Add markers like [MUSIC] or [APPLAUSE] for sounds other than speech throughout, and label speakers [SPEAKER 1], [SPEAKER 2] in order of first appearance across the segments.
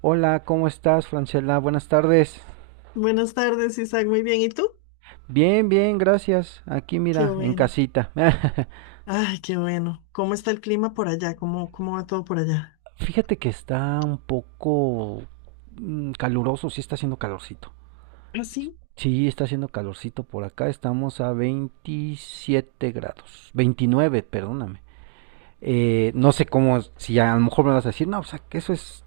[SPEAKER 1] Hola, ¿cómo estás, Francela? Buenas tardes.
[SPEAKER 2] Buenas tardes, Isaac. Muy bien. ¿Y tú?
[SPEAKER 1] Bien, bien, gracias. Aquí
[SPEAKER 2] Qué
[SPEAKER 1] mira, en
[SPEAKER 2] bueno.
[SPEAKER 1] casita. [LAUGHS]
[SPEAKER 2] Ay, qué bueno. ¿Cómo está el clima por allá? ¿Cómo va todo por allá?
[SPEAKER 1] Fíjate que está un poco caluroso, sí está haciendo calorcito.
[SPEAKER 2] Ah, sí.
[SPEAKER 1] Sí, está haciendo calorcito por acá. Estamos a 27 grados. 29, perdóname. No sé cómo, si a lo mejor me vas a decir, no, o sea, que eso es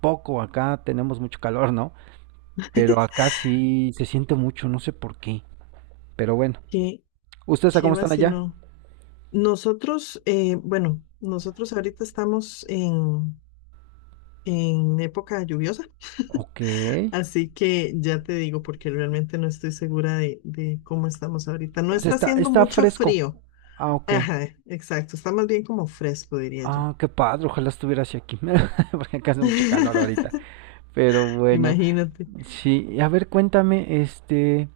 [SPEAKER 1] poco, acá tenemos mucho calor, ¿no? Pero
[SPEAKER 2] [LAUGHS]
[SPEAKER 1] acá sí se siente mucho, no sé por qué. Pero bueno,
[SPEAKER 2] Qué,
[SPEAKER 1] ¿ustedes a
[SPEAKER 2] qué
[SPEAKER 1] cómo están allá?
[SPEAKER 2] vacilón. Nosotros, bueno, nosotros ahorita estamos en época lluviosa, [LAUGHS]
[SPEAKER 1] Ok.
[SPEAKER 2] así que ya te digo porque realmente no estoy segura de cómo estamos ahorita. No
[SPEAKER 1] Pues
[SPEAKER 2] está
[SPEAKER 1] está,
[SPEAKER 2] haciendo
[SPEAKER 1] está
[SPEAKER 2] mucho
[SPEAKER 1] fresco.
[SPEAKER 2] frío.
[SPEAKER 1] Ah, ok.
[SPEAKER 2] Ajá, exacto. Está más bien como fresco, diría yo.
[SPEAKER 1] Ah, qué padre, ojalá estuviera hacia aquí, [LAUGHS] porque acá hace mucho calor ahorita. Pero bueno,
[SPEAKER 2] Imagínate.
[SPEAKER 1] sí. Y a ver, cuéntame,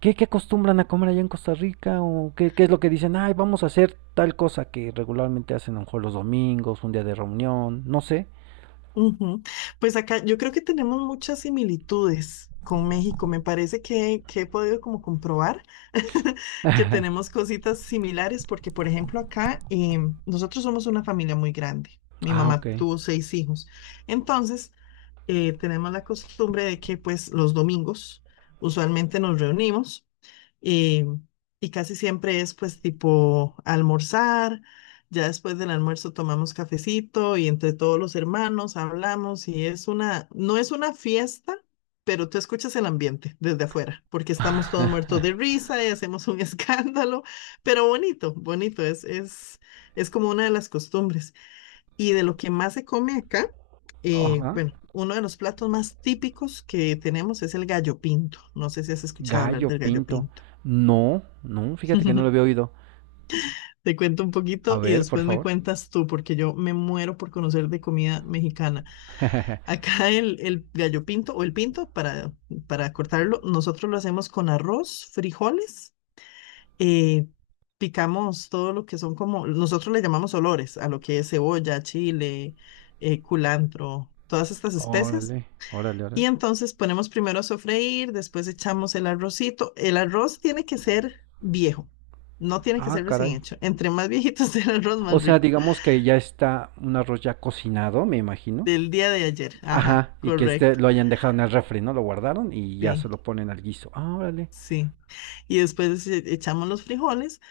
[SPEAKER 1] ¿qué, qué acostumbran a comer allá en Costa Rica? ¿O qué, qué es lo que dicen? Ay, vamos a hacer tal cosa que regularmente hacen a lo mejor los domingos, un día de reunión, no sé.
[SPEAKER 2] Ujú. Pues acá yo creo que tenemos muchas similitudes con México. Me parece que he podido como comprobar [LAUGHS] que
[SPEAKER 1] [LAUGHS]
[SPEAKER 2] tenemos cositas similares porque, por ejemplo, acá nosotros somos una familia muy grande. Mi
[SPEAKER 1] Ah,
[SPEAKER 2] mamá
[SPEAKER 1] ok.
[SPEAKER 2] tuvo seis hijos. Entonces, tenemos la costumbre de que pues los domingos usualmente nos reunimos. Y, y casi siempre es pues tipo almorzar, ya después del almuerzo tomamos cafecito y entre todos los hermanos hablamos y es una, no es una fiesta, pero tú escuchas el ambiente desde afuera, porque estamos todos muertos de risa y hacemos un [LAUGHS] escándalo, pero bonito, bonito, es como una de las costumbres. Y de lo que más se come acá,
[SPEAKER 1] Ajá.
[SPEAKER 2] bueno, uno de los platos más típicos que tenemos es el gallo pinto. No sé si has escuchado hablar
[SPEAKER 1] Gallo
[SPEAKER 2] del gallo
[SPEAKER 1] pinto.
[SPEAKER 2] pinto.
[SPEAKER 1] No, no, fíjate que no lo había
[SPEAKER 2] [LAUGHS]
[SPEAKER 1] oído.
[SPEAKER 2] Te cuento un
[SPEAKER 1] A
[SPEAKER 2] poquito y
[SPEAKER 1] ver, por
[SPEAKER 2] después me
[SPEAKER 1] favor.
[SPEAKER 2] cuentas tú, porque yo me muero por conocer de comida mexicana.
[SPEAKER 1] [LAUGHS]
[SPEAKER 2] Acá el gallo pinto o el pinto, para cortarlo, nosotros lo hacemos con arroz, frijoles, eh, picamos todo lo que son como, nosotros le llamamos olores a lo que es cebolla, chile, culantro, todas estas especias.
[SPEAKER 1] Órale, órale, órale.
[SPEAKER 2] Y entonces ponemos primero a sofreír, después echamos el arrocito. El arroz tiene que ser viejo, no tiene que
[SPEAKER 1] Ah,
[SPEAKER 2] ser recién
[SPEAKER 1] caray.
[SPEAKER 2] hecho. Entre más viejito [LAUGHS] sea el arroz,
[SPEAKER 1] O
[SPEAKER 2] más
[SPEAKER 1] sea,
[SPEAKER 2] rico.
[SPEAKER 1] digamos que ya está un arroz ya cocinado, me imagino.
[SPEAKER 2] Del día de ayer. Ajá,
[SPEAKER 1] Ajá, y que este
[SPEAKER 2] correcto.
[SPEAKER 1] lo hayan dejado en el refri, ¿no? Lo guardaron y ya se
[SPEAKER 2] Sí,
[SPEAKER 1] lo ponen al guiso. Ah, órale.
[SPEAKER 2] sí. Y después echamos los frijoles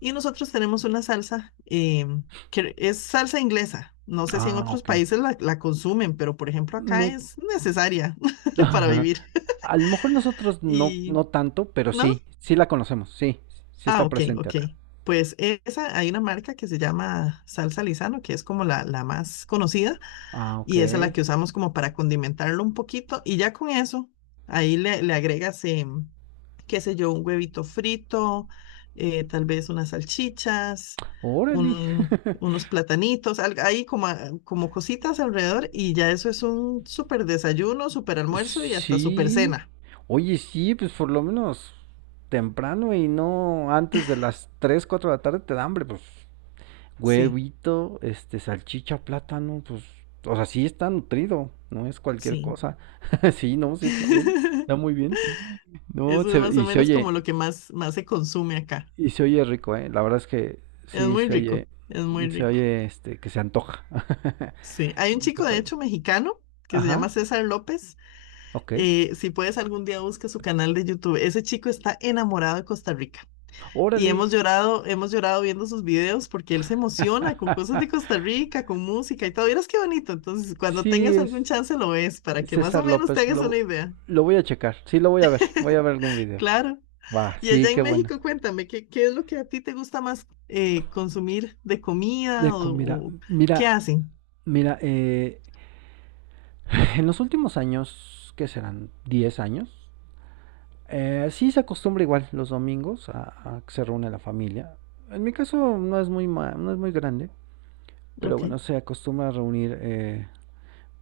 [SPEAKER 2] y nosotros tenemos una salsa que es salsa inglesa. No sé si en
[SPEAKER 1] Ah,
[SPEAKER 2] otros
[SPEAKER 1] ok.
[SPEAKER 2] países la consumen, pero por ejemplo acá
[SPEAKER 1] No,
[SPEAKER 2] es necesaria
[SPEAKER 1] [LAUGHS]
[SPEAKER 2] [LAUGHS] para
[SPEAKER 1] ajá.
[SPEAKER 2] vivir.
[SPEAKER 1] A lo mejor nosotros no,
[SPEAKER 2] Y,
[SPEAKER 1] no tanto, pero
[SPEAKER 2] ¿no?
[SPEAKER 1] sí, sí la conocemos, sí, sí
[SPEAKER 2] Ah,
[SPEAKER 1] está
[SPEAKER 2] ok,
[SPEAKER 1] presente
[SPEAKER 2] ok.
[SPEAKER 1] acá.
[SPEAKER 2] Pues esa, hay una marca que se llama salsa Lisano que es como la más conocida,
[SPEAKER 1] Ah, ok.
[SPEAKER 2] y esa es la que usamos como para condimentarlo un poquito, y ya con eso, ahí le agregas, qué sé yo, un huevito frito, tal vez unas salchichas,
[SPEAKER 1] Órale.
[SPEAKER 2] unos
[SPEAKER 1] [LAUGHS]
[SPEAKER 2] platanitos, ahí como, como cositas alrededor, y ya eso es un súper desayuno, súper almuerzo y hasta súper
[SPEAKER 1] Sí.
[SPEAKER 2] cena.
[SPEAKER 1] Oye, sí, pues por lo menos temprano y no antes de las 3, 4 de la tarde te da hambre, pues
[SPEAKER 2] Sí,
[SPEAKER 1] huevito, salchicha, plátano, pues, o sea, sí está nutrido, no es cualquier
[SPEAKER 2] sí.
[SPEAKER 1] cosa. [LAUGHS] Sí, no, sí está bien, está
[SPEAKER 2] [LAUGHS]
[SPEAKER 1] muy bien. No,
[SPEAKER 2] Eso es
[SPEAKER 1] se,
[SPEAKER 2] más o menos como lo que más se consume acá.
[SPEAKER 1] y se oye rico, eh. La verdad es que
[SPEAKER 2] Es
[SPEAKER 1] sí
[SPEAKER 2] muy rico, es muy
[SPEAKER 1] se
[SPEAKER 2] rico.
[SPEAKER 1] oye, que se antoja. [LAUGHS]
[SPEAKER 2] Sí, hay un
[SPEAKER 1] Qué
[SPEAKER 2] chico de
[SPEAKER 1] padre.
[SPEAKER 2] hecho mexicano que se
[SPEAKER 1] Ajá,
[SPEAKER 2] llama César López.
[SPEAKER 1] ok.
[SPEAKER 2] Si puedes algún día busca su canal de YouTube. Ese chico está enamorado de Costa Rica y
[SPEAKER 1] Órale.
[SPEAKER 2] hemos llorado viendo sus videos porque él se emociona con cosas de
[SPEAKER 1] [LAUGHS]
[SPEAKER 2] Costa Rica, con música y todo. Verás qué bonito. Entonces, cuando
[SPEAKER 1] Sí,
[SPEAKER 2] tengas algún
[SPEAKER 1] es
[SPEAKER 2] chance lo ves para que más
[SPEAKER 1] César
[SPEAKER 2] o menos te
[SPEAKER 1] López,
[SPEAKER 2] hagas una idea.
[SPEAKER 1] lo voy a checar, sí lo voy a ver algún video.
[SPEAKER 2] Claro.
[SPEAKER 1] Va,
[SPEAKER 2] Y
[SPEAKER 1] sí,
[SPEAKER 2] allá
[SPEAKER 1] qué
[SPEAKER 2] en
[SPEAKER 1] bueno.
[SPEAKER 2] México, cuéntame, ¿qué es lo que a ti te gusta más consumir de comida
[SPEAKER 1] De comida,
[SPEAKER 2] o qué
[SPEAKER 1] mira,
[SPEAKER 2] hacen?
[SPEAKER 1] mira, [LAUGHS] En los últimos años, que serán 10 años, sí se acostumbra igual los domingos a que se reúne la familia. En mi caso no es muy, no es muy grande, pero
[SPEAKER 2] Ok.
[SPEAKER 1] bueno, se acostumbra a reunir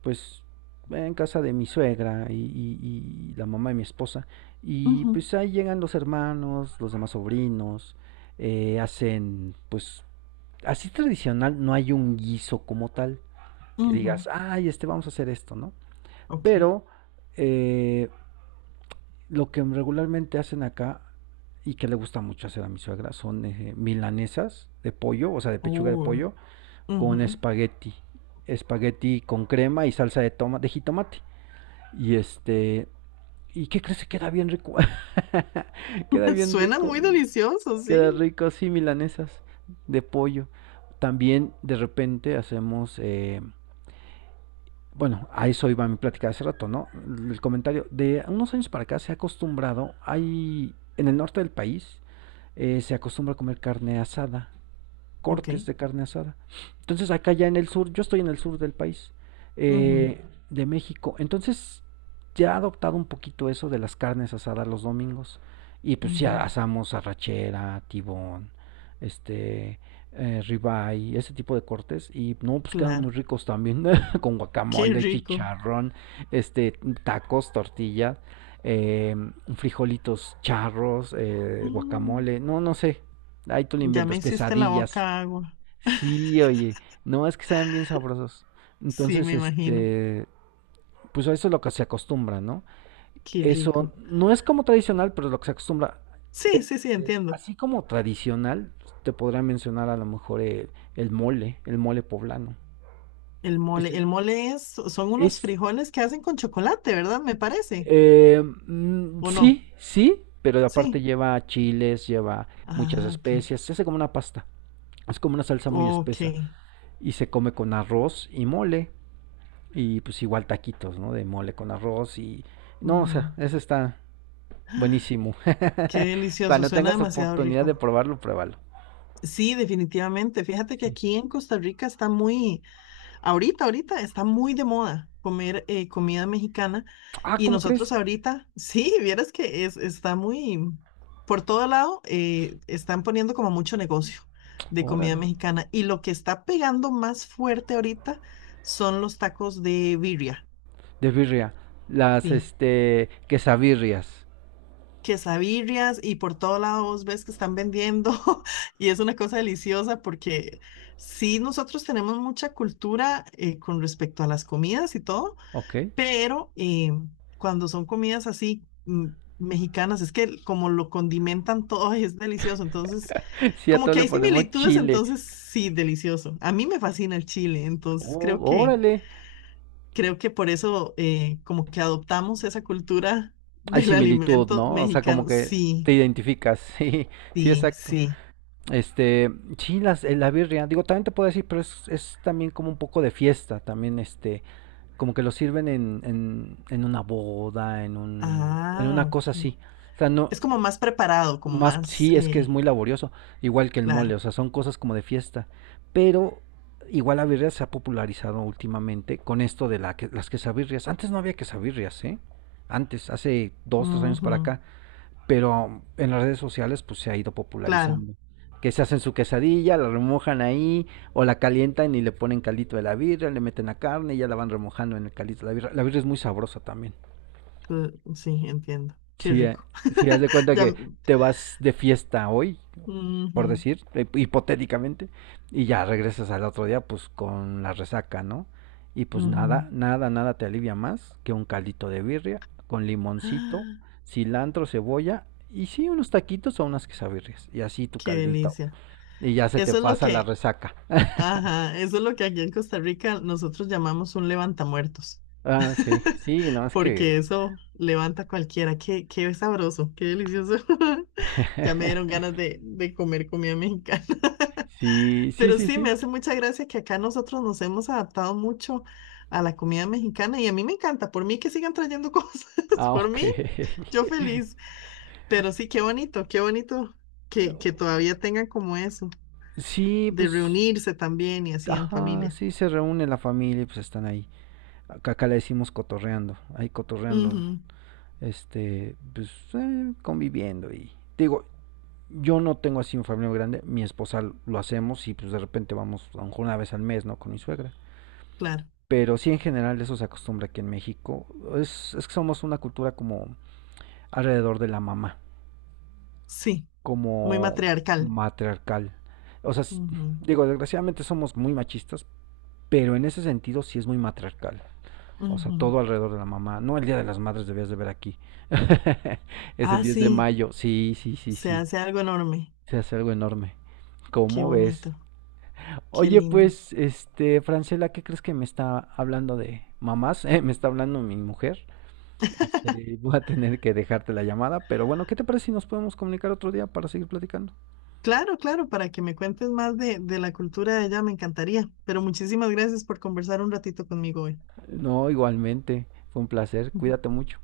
[SPEAKER 1] pues en casa de mi suegra y, y la mamá de mi esposa. Y
[SPEAKER 2] Ujú,
[SPEAKER 1] pues ahí llegan los hermanos, los demás sobrinos, hacen pues así tradicional, no hay un guiso como tal que
[SPEAKER 2] ujú.
[SPEAKER 1] digas, ay, vamos a hacer esto, ¿no?
[SPEAKER 2] Ok.
[SPEAKER 1] Pero... eh, lo que regularmente hacen acá y que le gusta mucho hacer a mi suegra son milanesas de pollo, o sea, de pechuga de
[SPEAKER 2] Oh,
[SPEAKER 1] pollo con
[SPEAKER 2] ujú.
[SPEAKER 1] espagueti, espagueti con crema y salsa de toma de jitomate. Y este, ¿y qué crees que queda bien rico? [LAUGHS] Queda
[SPEAKER 2] [LAUGHS]
[SPEAKER 1] bien
[SPEAKER 2] Suena
[SPEAKER 1] rico.
[SPEAKER 2] muy delicioso,
[SPEAKER 1] Queda
[SPEAKER 2] sí.
[SPEAKER 1] rico, sí, milanesas de pollo. También de repente hacemos bueno, a eso iba mi plática de hace rato, ¿no? El comentario de unos años para acá se ha acostumbrado, hay en el norte del país se acostumbra a comer carne asada
[SPEAKER 2] Ok.
[SPEAKER 1] cortes de carne asada. Entonces acá ya en el sur, yo estoy en el sur del país,
[SPEAKER 2] Ujú,
[SPEAKER 1] eh, de México, entonces ya ha adoptado un poquito eso de las carnes asadas los domingos. Y pues
[SPEAKER 2] ujú.
[SPEAKER 1] ya asamos arrachera, tibón, este, ribeye, ese tipo de cortes. Y no, pues quedan muy
[SPEAKER 2] Claro.
[SPEAKER 1] ricos también, [LAUGHS] con
[SPEAKER 2] Qué
[SPEAKER 1] guacamole,
[SPEAKER 2] rico.
[SPEAKER 1] chicharrón, este, tacos, tortilla, eh, frijolitos charros,
[SPEAKER 2] Mm.
[SPEAKER 1] guacamole, no, no sé. Ahí tú le
[SPEAKER 2] Ya me
[SPEAKER 1] inventas,
[SPEAKER 2] hiciste la
[SPEAKER 1] quesadillas.
[SPEAKER 2] boca agua.
[SPEAKER 1] Sí, oye, no es que saben bien sabrosos.
[SPEAKER 2] Sí,
[SPEAKER 1] Entonces,
[SPEAKER 2] me imagino.
[SPEAKER 1] pues eso es lo que se acostumbra, ¿no?
[SPEAKER 2] Qué rico.
[SPEAKER 1] Eso no es como tradicional, pero es lo que se acostumbra.
[SPEAKER 2] Sí,
[SPEAKER 1] Eh,
[SPEAKER 2] sí, sí, entiendo.
[SPEAKER 1] así como tradicional, te podría mencionar a lo mejor el mole poblano.
[SPEAKER 2] El
[SPEAKER 1] Ese
[SPEAKER 2] mole es, son unos
[SPEAKER 1] es,
[SPEAKER 2] frijoles que hacen con chocolate, ¿verdad? Me parece.
[SPEAKER 1] eh,
[SPEAKER 2] ¿O no?
[SPEAKER 1] sí, sí, pero aparte
[SPEAKER 2] Sí.
[SPEAKER 1] lleva chiles, lleva muchas
[SPEAKER 2] Ah, ok.
[SPEAKER 1] especias, se hace como una pasta. Es como una salsa muy
[SPEAKER 2] Ok.
[SPEAKER 1] espesa y se come con arroz y mole. Y pues igual taquitos, ¿no? De mole con arroz y... No, o
[SPEAKER 2] Ujú.
[SPEAKER 1] sea, ese está buenísimo.
[SPEAKER 2] Qué
[SPEAKER 1] [LAUGHS]
[SPEAKER 2] delicioso,
[SPEAKER 1] Cuando
[SPEAKER 2] suena
[SPEAKER 1] tengas
[SPEAKER 2] demasiado
[SPEAKER 1] oportunidad de
[SPEAKER 2] rico.
[SPEAKER 1] probarlo, pruébalo.
[SPEAKER 2] Sí, definitivamente. Fíjate que
[SPEAKER 1] Sí.
[SPEAKER 2] aquí en Costa Rica está muy, ahorita, ahorita está muy de moda comer comida mexicana
[SPEAKER 1] Ah,
[SPEAKER 2] y
[SPEAKER 1] ¿cómo
[SPEAKER 2] nosotros
[SPEAKER 1] crees?
[SPEAKER 2] ahorita, [LAUGHS] sí, vieras que es, está muy, por todo lado, están poniendo como mucho negocio de comida
[SPEAKER 1] Órale.
[SPEAKER 2] mexicana y lo que está pegando más fuerte ahorita son los tacos de birria.
[SPEAKER 1] De birria. Las,
[SPEAKER 2] Sí.
[SPEAKER 1] quesabirrias.
[SPEAKER 2] Quesadillas y por todos lados ves que están vendiendo [LAUGHS] y es una cosa deliciosa porque sí, nosotros tenemos mucha cultura con respecto a las comidas y todo,
[SPEAKER 1] Ok.
[SPEAKER 2] pero cuando son comidas así mexicanas, es que como lo condimentan todo y es delicioso, entonces
[SPEAKER 1] [LAUGHS] Sí, a
[SPEAKER 2] como
[SPEAKER 1] todo
[SPEAKER 2] que
[SPEAKER 1] le
[SPEAKER 2] hay
[SPEAKER 1] ponemos
[SPEAKER 2] similitudes,
[SPEAKER 1] chile.
[SPEAKER 2] entonces sí, delicioso. A mí me fascina el chile, entonces
[SPEAKER 1] Oh, órale.
[SPEAKER 2] creo que por eso como que adoptamos esa cultura
[SPEAKER 1] Hay
[SPEAKER 2] del
[SPEAKER 1] similitud,
[SPEAKER 2] alimento
[SPEAKER 1] ¿no? O sea, como
[SPEAKER 2] mexicano,
[SPEAKER 1] que te
[SPEAKER 2] sí.
[SPEAKER 1] identificas. [LAUGHS] Sí, sí,
[SPEAKER 2] Sí,
[SPEAKER 1] exacto.
[SPEAKER 2] sí.
[SPEAKER 1] Este, sí, las, la birria. Digo, también te puedo decir, pero es también como un poco de fiesta. También, como que lo sirven en una boda, en un, en
[SPEAKER 2] Ah,
[SPEAKER 1] una
[SPEAKER 2] ok.
[SPEAKER 1] cosa así. O sea, no,
[SPEAKER 2] Es como más preparado, como
[SPEAKER 1] más
[SPEAKER 2] más,
[SPEAKER 1] sí es que es muy laborioso, igual que el mole, o
[SPEAKER 2] claro.
[SPEAKER 1] sea, son cosas como de fiesta. Pero igual la birria se ha popularizado últimamente con esto de la que, las quesabirrias. Antes no había quesabirrias, ¿eh? Antes, hace dos, tres años para
[SPEAKER 2] Ujú,
[SPEAKER 1] acá, pero en las redes sociales pues se ha ido
[SPEAKER 2] claro,
[SPEAKER 1] popularizando. Que se hacen su quesadilla, la remojan ahí, o la calientan y le ponen caldito de la birra, le meten la carne y ya la van remojando en el caldito de la birra. La birra es muy sabrosa también.
[SPEAKER 2] sí, entiendo. Qué
[SPEAKER 1] Si,
[SPEAKER 2] rico.
[SPEAKER 1] si haz de
[SPEAKER 2] [LAUGHS]
[SPEAKER 1] cuenta
[SPEAKER 2] Ya,
[SPEAKER 1] que te vas de fiesta hoy
[SPEAKER 2] ujú,
[SPEAKER 1] por decir, hipotéticamente, y ya regresas al otro día pues con la resaca, ¿no? Y pues nada,
[SPEAKER 2] ujú.
[SPEAKER 1] nada, nada te alivia más que un caldito de birria con
[SPEAKER 2] [GASPS]
[SPEAKER 1] limoncito,
[SPEAKER 2] Ah,
[SPEAKER 1] cilantro, cebolla y sí unos taquitos o unas quesabirrias y así tu
[SPEAKER 2] qué
[SPEAKER 1] caldito
[SPEAKER 2] delicia.
[SPEAKER 1] y ya se te
[SPEAKER 2] Eso es lo
[SPEAKER 1] pasa la
[SPEAKER 2] que,
[SPEAKER 1] resaca.
[SPEAKER 2] ajá, eso es lo que aquí en Costa Rica nosotros llamamos un levantamuertos.
[SPEAKER 1] Ah, sí,
[SPEAKER 2] [LAUGHS]
[SPEAKER 1] sí, no es que
[SPEAKER 2] Porque eso levanta a cualquiera. Qué sabroso, qué delicioso. [LAUGHS] Ya me dieron
[SPEAKER 1] [LAUGHS]
[SPEAKER 2] ganas de comer comida mexicana.
[SPEAKER 1] sí, sí,
[SPEAKER 2] Pero
[SPEAKER 1] sí,
[SPEAKER 2] sí,
[SPEAKER 1] sí.
[SPEAKER 2] me hace mucha gracia que acá nosotros nos hemos adaptado mucho a la comida mexicana y a mí me encanta, por mí que sigan trayendo [LAUGHS] cosas,
[SPEAKER 1] Ah,
[SPEAKER 2] por
[SPEAKER 1] ok.
[SPEAKER 2] mí, yo
[SPEAKER 1] [LAUGHS]
[SPEAKER 2] feliz. Pero sí, qué bonito que todavía tengan como eso,
[SPEAKER 1] Sí,
[SPEAKER 2] de
[SPEAKER 1] pues
[SPEAKER 2] reunirse también y así en
[SPEAKER 1] ajá,
[SPEAKER 2] familia.
[SPEAKER 1] sí se reúne la familia y pues están ahí. Acá, acá le decimos cotorreando, ahí cotorreando,
[SPEAKER 2] Ujú,
[SPEAKER 1] pues conviviendo y digo, yo no tengo así un familia grande, mi esposa lo hacemos y pues de repente vamos a lo mejor una vez al mes, ¿no? Con mi suegra.
[SPEAKER 2] claro,
[SPEAKER 1] Pero sí en general eso se acostumbra aquí en México. Es que somos una cultura como alrededor de la mamá,
[SPEAKER 2] sí, muy
[SPEAKER 1] como
[SPEAKER 2] matriarcal.
[SPEAKER 1] matriarcal. O sea,
[SPEAKER 2] Ujú,
[SPEAKER 1] digo, desgraciadamente somos muy machistas, pero en ese sentido sí es muy matriarcal. O sea,
[SPEAKER 2] ujú.
[SPEAKER 1] todo alrededor de la mamá. No, el Día de las Madres debías de ver aquí. [LAUGHS] Es el
[SPEAKER 2] Ah,
[SPEAKER 1] 10 de
[SPEAKER 2] sí,
[SPEAKER 1] mayo. Sí, sí, sí,
[SPEAKER 2] se
[SPEAKER 1] sí.
[SPEAKER 2] hace algo enorme,
[SPEAKER 1] Se hace algo enorme.
[SPEAKER 2] qué
[SPEAKER 1] ¿Cómo ves?
[SPEAKER 2] bonito, qué
[SPEAKER 1] Oye,
[SPEAKER 2] lindo.
[SPEAKER 1] pues, Francela, ¿qué crees que me está hablando de mamás? [LAUGHS] Me está hablando mi mujer.
[SPEAKER 2] [LAUGHS]
[SPEAKER 1] Voy a tener que dejarte la llamada, pero bueno, ¿qué te parece si nos podemos comunicar otro día para seguir platicando?
[SPEAKER 2] Claro, claro, para que me cuentes más de la cultura de allá, me encantaría. Pero muchísimas gracias por conversar un ratito conmigo hoy.
[SPEAKER 1] No, igualmente. Fue un placer. Cuídate
[SPEAKER 2] [LAUGHS]
[SPEAKER 1] mucho.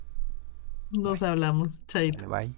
[SPEAKER 1] Bye.
[SPEAKER 2] Nos hablamos, chaito.
[SPEAKER 1] Vale, bye.